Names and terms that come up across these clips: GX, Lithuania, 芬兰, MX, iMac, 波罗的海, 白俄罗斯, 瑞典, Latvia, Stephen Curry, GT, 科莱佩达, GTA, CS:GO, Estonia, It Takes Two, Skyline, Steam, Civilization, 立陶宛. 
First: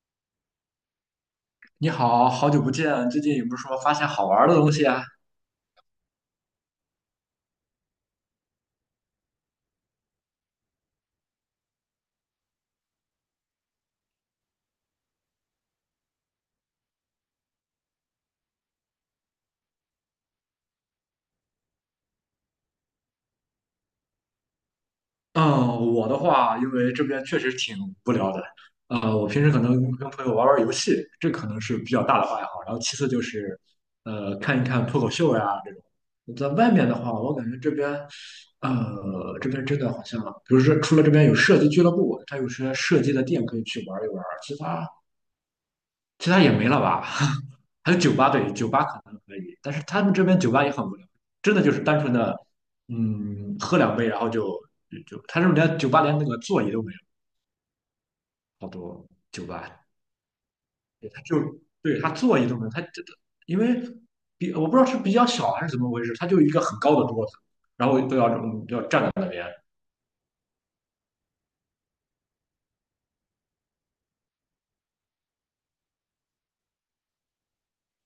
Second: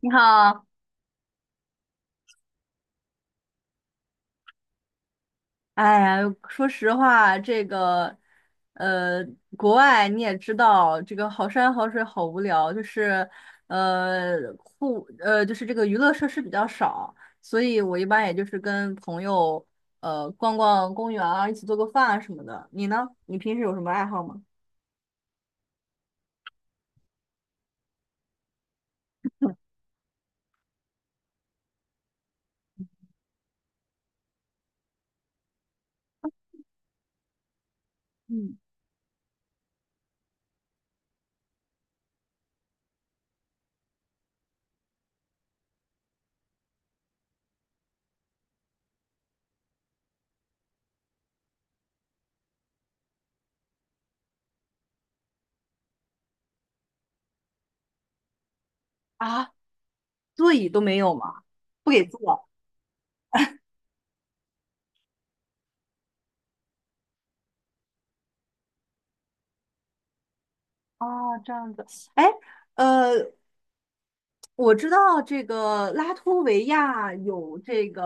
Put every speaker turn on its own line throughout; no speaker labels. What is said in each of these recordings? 你好。
你好，好久不见，最近有没有说发现好玩儿的东西啊？
哎呀，说实话，这个，呃，国外你也知道，这个好山好水好无聊，就是，呃，就是这个娱乐设施比较少，所以我一般也就是跟朋友，逛逛公园啊，一起做个饭啊什么的。你呢？你平时有什么爱好吗？
嗯，我的话，因为这边确实挺无聊的。我平时可能跟朋友玩玩游戏，这可能是比较大的爱好。然后其次就是，看一看脱口秀呀这种。在外面的话，我感觉这边，
嗯。
呃，这边真的好像，比如说除了这边有射击俱乐部，它有些射击的店可以去玩一玩，其他也没了吧？还有酒吧，对，酒吧可能可以，但是他们这边酒吧也很无聊，真的就是单纯的，喝两杯，然后就就就，他这边连酒吧连那个座椅都没有，好多酒
啊，
吧。
座椅都没
对，
有
他就，
吗？不
对，
给
他座椅
坐。
都没有。他这个因为比，我不知道是比较小还是怎么回事，他就一个很高的桌子，然后都要站在那。
啊，这样子。哎，呃，我知道这个拉脱维亚有这个，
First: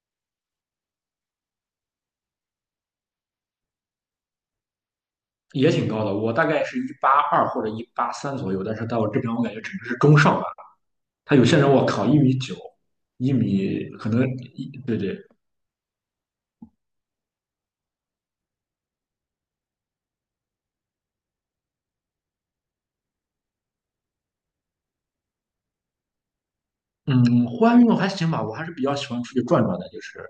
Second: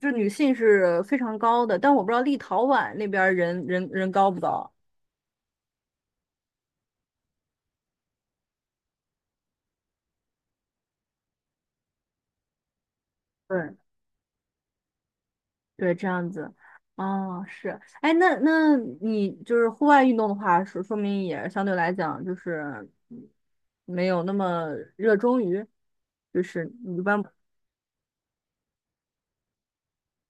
就是女性是非常高的，但我不知道立陶宛那边儿人高不高。
也挺高的，我大概是182或者183左右，但是到我这边我感觉只能是中上吧。他有些人我靠，1米9，一
对
米可能一对对。
对，这样子。哦，是。哎，那你就是户外运动的话，说明也相对来讲就是没有那么热衷于，就是你一般。
嗯，户外运动还行吧，我还是比较喜欢出去转转的，就是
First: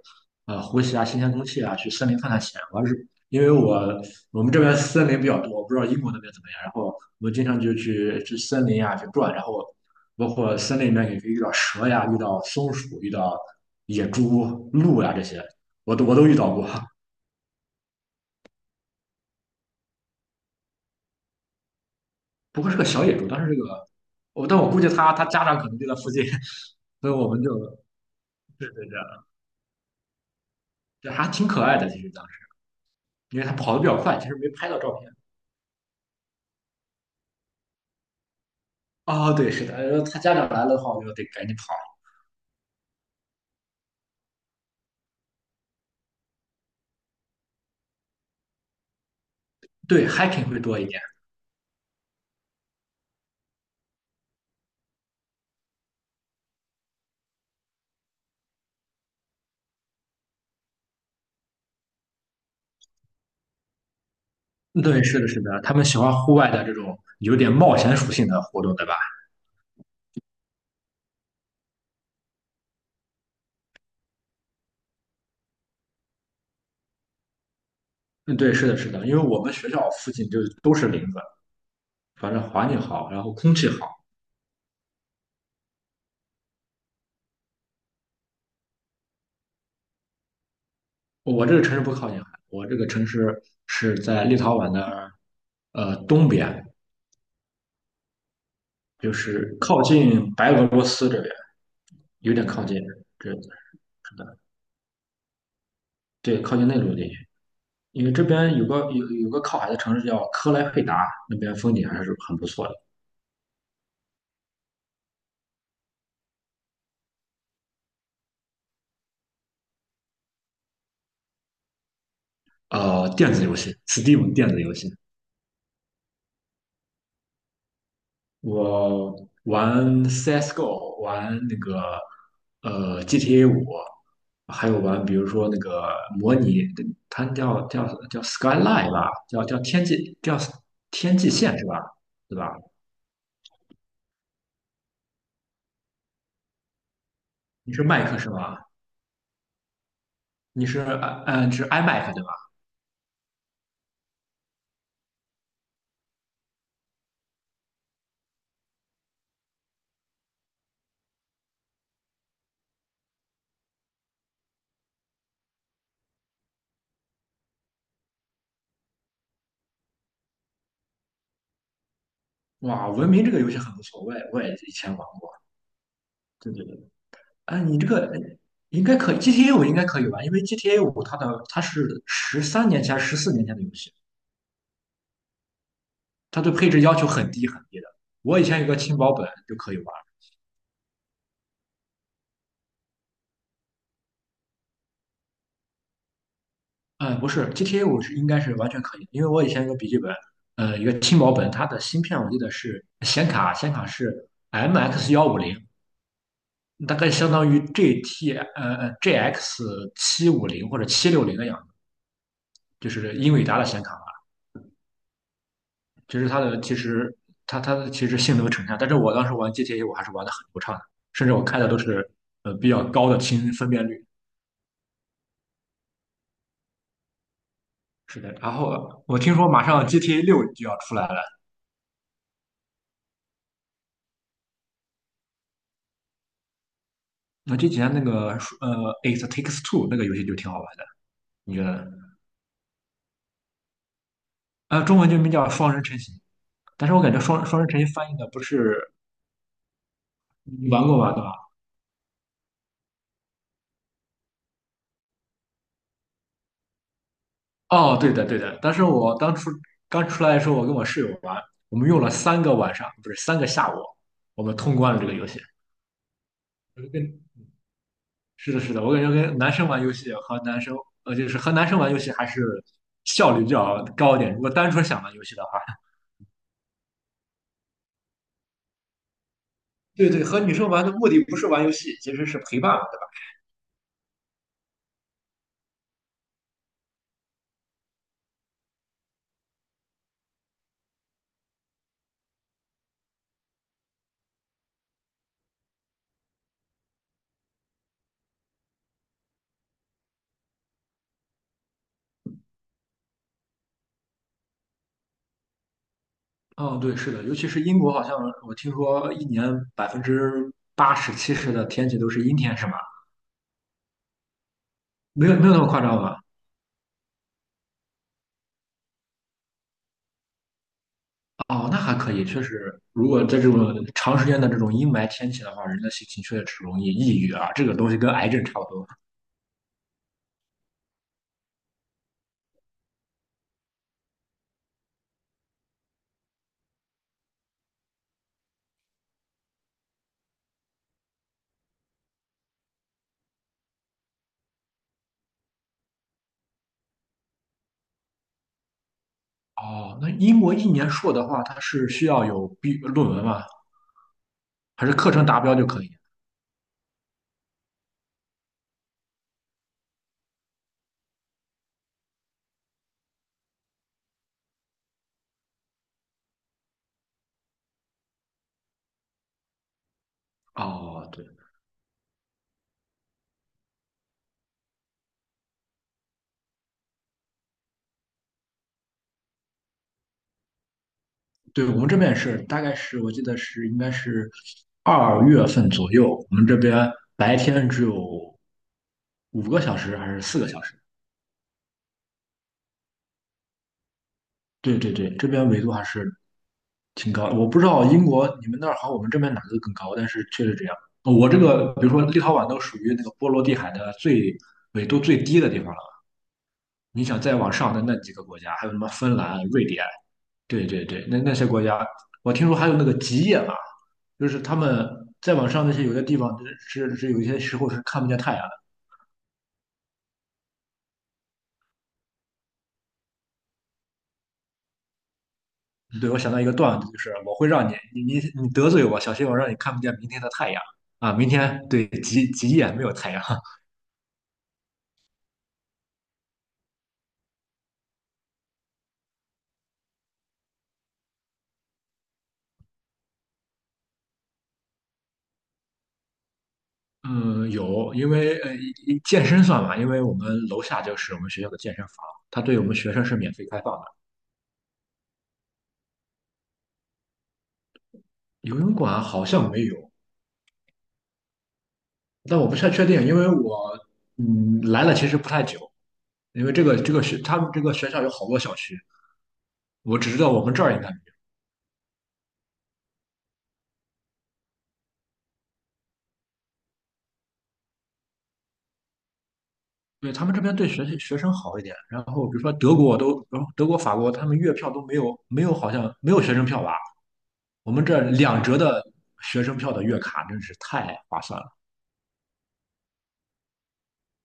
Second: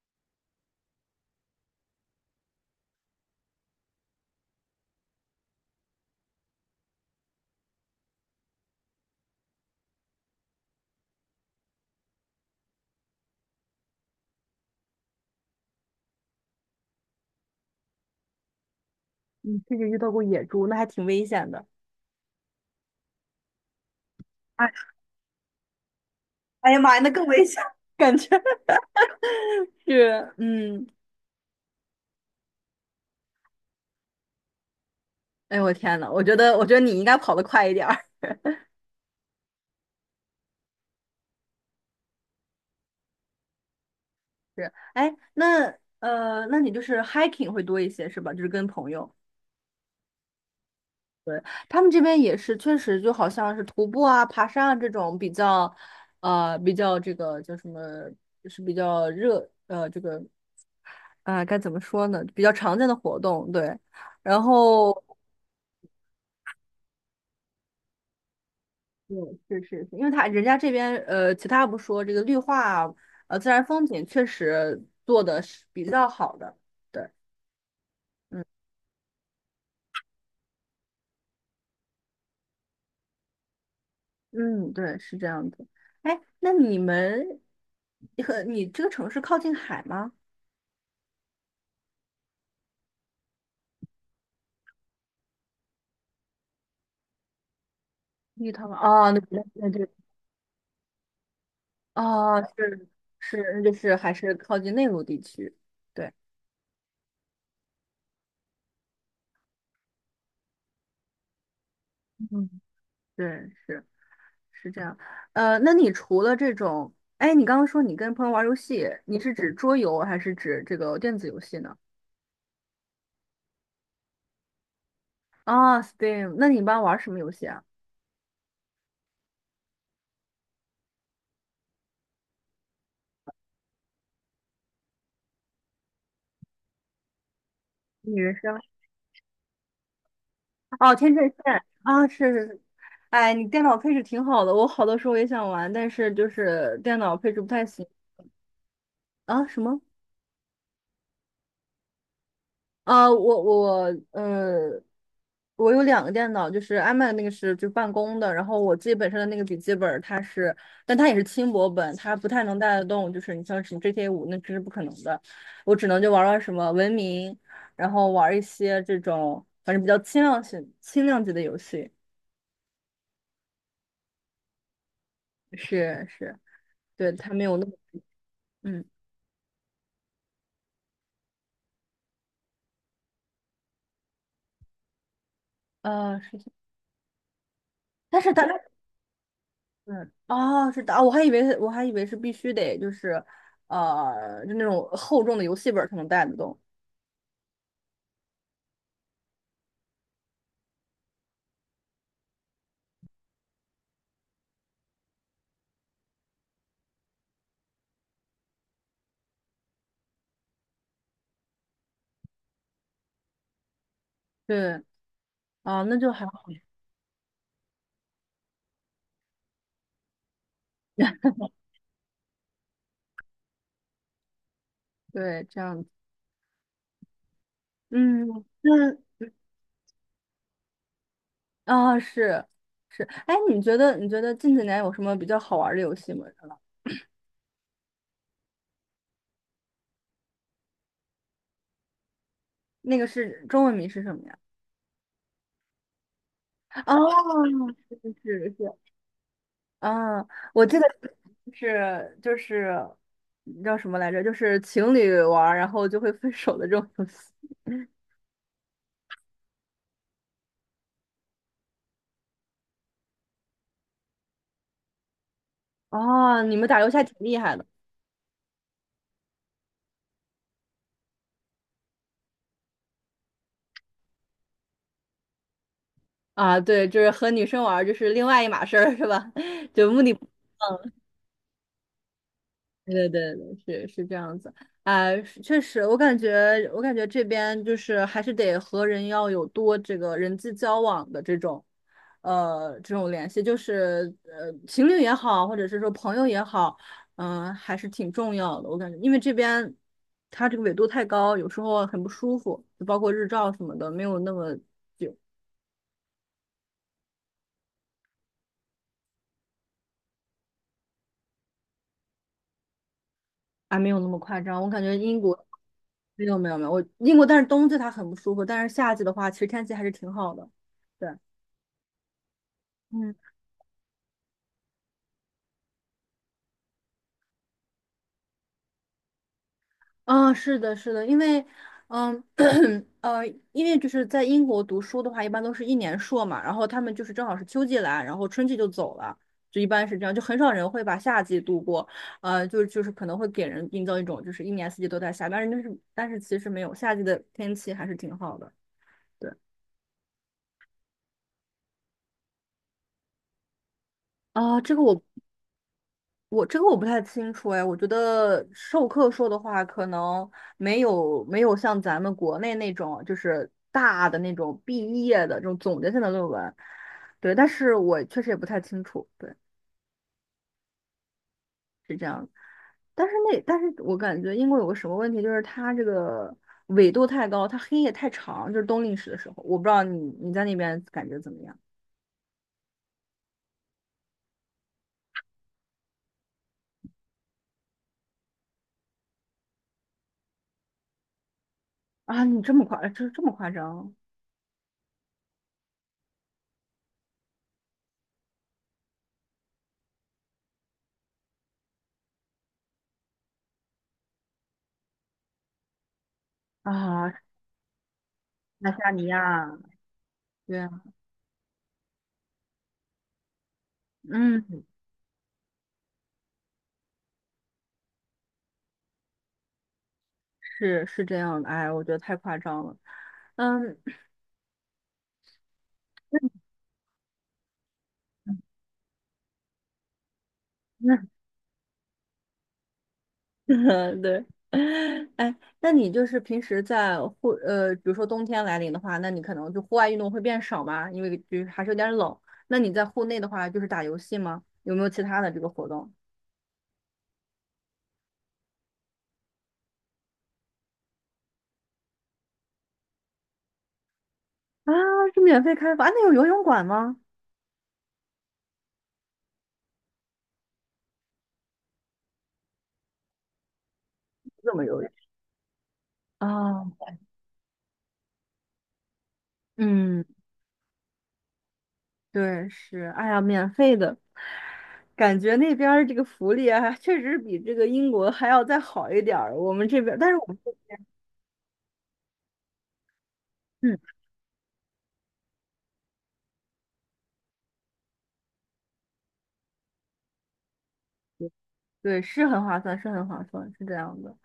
呼吸啊新鲜空气啊，去森林探探险。我还是因为我我们这边森林比较多，我不知道英国那边怎么样，然后我经常就去森林啊去转，然后包括森林里面也可以遇到蛇呀，遇到松鼠，遇到野猪、鹿呀这些，我都遇到过。
你甚至遇到过野猪，那还挺危险的。
不过是个小野猪，但是这个我但我估
哎
计他家长可能就在附近。
哎呀妈呀，那
所以
更
我们
危
就，
险！
对对对。
是，嗯。
对，还挺可爱的。其实当时，因为他跑的比较快，其实没拍到照片。
哎，我天呐，我觉得你应该跑得快一点儿。
哦，对，是的，他家长来了的话，我就得赶紧跑。
是，哎，那那你就是 hiking 会多一些是吧？就是跟朋友，
对，hiking 会多一点。
对，他们这边也是，确实就好像是徒步啊、爬山啊这种比较，比较这个叫什么，就是比较热，这个啊，该怎么说呢？比较常见的活动，对。然
对，
后，
是的，是的，他们喜欢户外的这种有点冒险属性的活动，对吧？
嗯，是是是，因为他人家这边其他不说，这个绿化啊，自然风景确实做的是比较好的。对。
嗯，对，是的，是的，因为我们学校附近就都是林子，反正环境好，然后空气好。
嗯，对，是这样子。哎，那你们和你这个城市靠近海吗？
我这个城市不靠近海，我这个城市是在立陶宛的东边，
绿陶吗？哦，
就
那那
是
那
靠
就。
近白俄罗斯这边，有
哦，
点靠近。
是
这
是，那就是还
是
是
的。
靠近内陆地区。对，
对，靠近内陆地区。因为这边有个靠海的城市叫科莱佩达，那边风景还是很不
嗯，
错的。
对，是是这样。那你除了这种，哎，你刚刚说你跟朋友玩游戏，你是指桌游还是指这个电子游戏呢？
电子游戏，Steam 电子游戏，
啊， STEAM, 那你一般玩什么游戏啊？
我玩 CS:GO，玩那个GTA 五，还有玩比如说那个模拟，它叫
女生。
Skyline 吧，叫
哦，天
天
阵
际线
线。
是吧？
啊，是
对
是
吧？
是，哎，你电脑配置挺好的，我好多时候也想玩，但是就是电脑配置不太
你是
行。
麦克是吧？
啊，什么？
你是 iMac 对吧？
啊，我有两个电脑，就是 iMac 那个是就办公的，然后我自己本身的那个笔记本儿它是，但它也是轻薄本，它不太能带得动，就是你像什么 GTA 五那真是不可能的，我只能就玩玩什么文明，然后玩一些这种反正比较轻量型轻量级的游戏。
哇，文明这个游戏很不错，我也以前玩过。
是是。
对对对。
对，它没有
啊，
那么。
你这个应
嗯，
该可以，GTA 五应该可以吧？因为 GTA 五它是13年前、14年前的游戏，
是
它
的。
对配置要求很低很低的。
但是
我以
他，
前有个轻薄本就可以玩。
嗯，哦，是的。哦，我还以为是必须得就是，就那种厚重的游戏本儿才能带得动。
嗯，不是 GTA 五是应该是完全可以的，因为我以前有个笔记本，一个轻薄本，它的芯片我记得是显卡是 MX 150，大概相当于 GX 750或者760的样子，就是英伟达的显卡。
对，啊，那就
其
还
实它
好。
的其实它它的其实性能呈现，但是我当时玩 GTA 我还是玩的很流畅的，甚至我开的都是比较高的清分辨率。
对，这样子，
是的，
嗯
然后我
嗯，
听说马上 GTA 六就要出来了。
啊，是是。哎，你觉得近几年有什么比较好玩儿的游戏吗？
那这几天那个《It Takes Two》那个游戏就挺好玩的，你觉得呢？
那个是中文名是什么呀？
中文就名叫《双人成行》，但
哦，
是我感觉《双人成行》翻
是
译的不
是是，
是。
嗯，我
你
记得
玩过吧，对吧？
是就是叫什么来着？就是情侣玩儿，然后就会分手的这种游戏。
哦，对的对的，但是我当初刚出来的时候，我跟我室友玩，我们用了3个晚上，不是3个下午，我们通关了这个游戏。
哦，你们打游戏还挺厉害的。
是的，是的，我感觉跟男生玩游戏和男生，就是和男生玩游戏还是效率比较高一点。如果单纯想玩游戏的话，
啊！对，就是和女生玩儿就是另外一码事儿，是吧？就目
对
的嗯。
对，和女生玩的目的不是玩游戏，其实是陪伴嘛，对吧？
对对对，是是这样子，哎，是确实，我感觉这边就是还是得和人要有多这个人际交往的这种，这种联系，就是情侣也好，或者是说朋友也好，嗯，还是挺重要的。我感觉，因为这边它这个纬度太高，有时候很不舒服，就包括日照什么的，没有那么。
嗯，对，是的，尤其是英国，好像我听说一年80%、70%的天气都是阴天，是吗？
啊，没有那么夸张。我感觉英
没有
国
没有那么夸张吧？
没有没有没有，我英国但是冬季它很不舒服，但是夏季的话，其实天气还是挺好的。对。
哦，那还可以，确实，如
嗯，
果在这种长时间的这种阴霾天气的话，人的心情确实容易抑郁啊，这个东西跟癌症差不多。
啊，是的，是的，因为，嗯，呃，因为就是在英国读书的话，一般都是一年硕嘛，然后他们就是正好是秋季来，然后春季就走了，就一般是这样，就很少人会把夏季度过，就是可能会给人营造一种就是一年四季都在下，但是其实没有，夏季的天气还是挺好的。对。
哦，那英国一年硕的话，它是需要有毕论文吗？
啊，这个
还是
我
课程达标就可以？
我这个我不太清楚哎，我觉得授课说的话，可能没有像咱们国内那种就是大的那种毕业的这种总结性的论文，对，但是我确实也不太清楚，对，
哦，对
但是我感觉英国有个什么问题，就是它这个纬度太高，它黑夜太长，就是冬令时的时候，我不知道你在那边感觉怎么样。
对，我们这边也是，大概是我记得是应该是2月份左右，我们这边白天只有5个小时还是4个小时？
啊？你这么夸，这么夸张
对对对，这边纬度还是挺高的。我不知道英国你们那儿和我们这边哪个更高，但是确实这样。哦我这个比如说立陶宛都属于那个波罗的海的纬度最低的地方了，你
啊？
想再往上的那几个国家，还
爱
有什么
沙尼
芬兰、
亚，
瑞典。
对
对
啊，
对对，那些国家，我听说还有那个极夜嘛，就是他
嗯。
们再往上那些有的地方是有一些时候是看不见太阳
是是这样的，哎，我觉得太夸张了。嗯，
的。对，我想到一个段子，就是我会让你你你你 得罪我，小心我让你看不见明天的太阳。啊！明天对极夜没有太阳。
那对。哎，那你就是平时在比如说冬天来临的话，那你可能就户外运动会变少嘛，因为就是还是有点冷。那你在户内的话，就是打游戏吗？有没有其他的这个活动？
嗯，有，因为呃一一健身算嘛，因为我们楼下就是我们学校的健身房，它对我们学生是免费开放的。
啊，是免费开放。啊，那有游泳馆吗？
游泳馆好像没有，但我不太确定，因为我
怎
嗯
么游
来
泳？
了其实不太久。因为
啊，
这个这个学他们这个学校有好多小区，我
嗯，
只知道我们这儿应该没有。
对，是。哎呀，免费的，感觉那边儿这个福利还确实比这个英国还要再好一点儿。我们这边儿，但
对
是
他
我
们
们
这边对学生好一点，然后比如说德国都，德
嗯，
国、法国他们月票都没有，没有好像没有学生票吧？我们这2折的学生票的月卡真是太划算了。
对，是很划算，是很划算，是这样的。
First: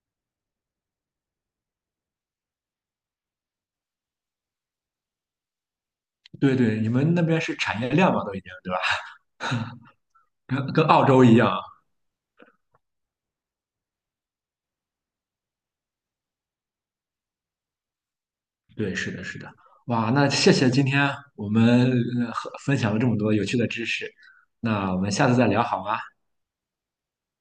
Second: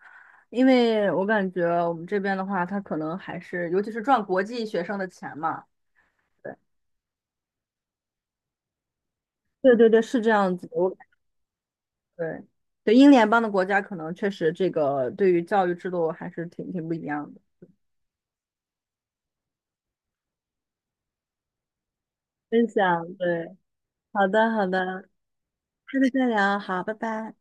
因为我感觉我们这边的话，他可能还是，尤其是赚国际学生的钱嘛。
对
对，
对，你们那边是产业链嘛，都已经对吧？
对对对，是这样子。
跟
我
澳洲一样。
对对，英联邦的国家可能确实这个对于教育制度还是挺不一样的。
对，是的，是的。哇，那谢谢今天我们
分
分享了这
享，
么多有
对，
趣的知识，
好的好
那我
的，
们下次再聊好吗？
下次再聊，好，拜拜。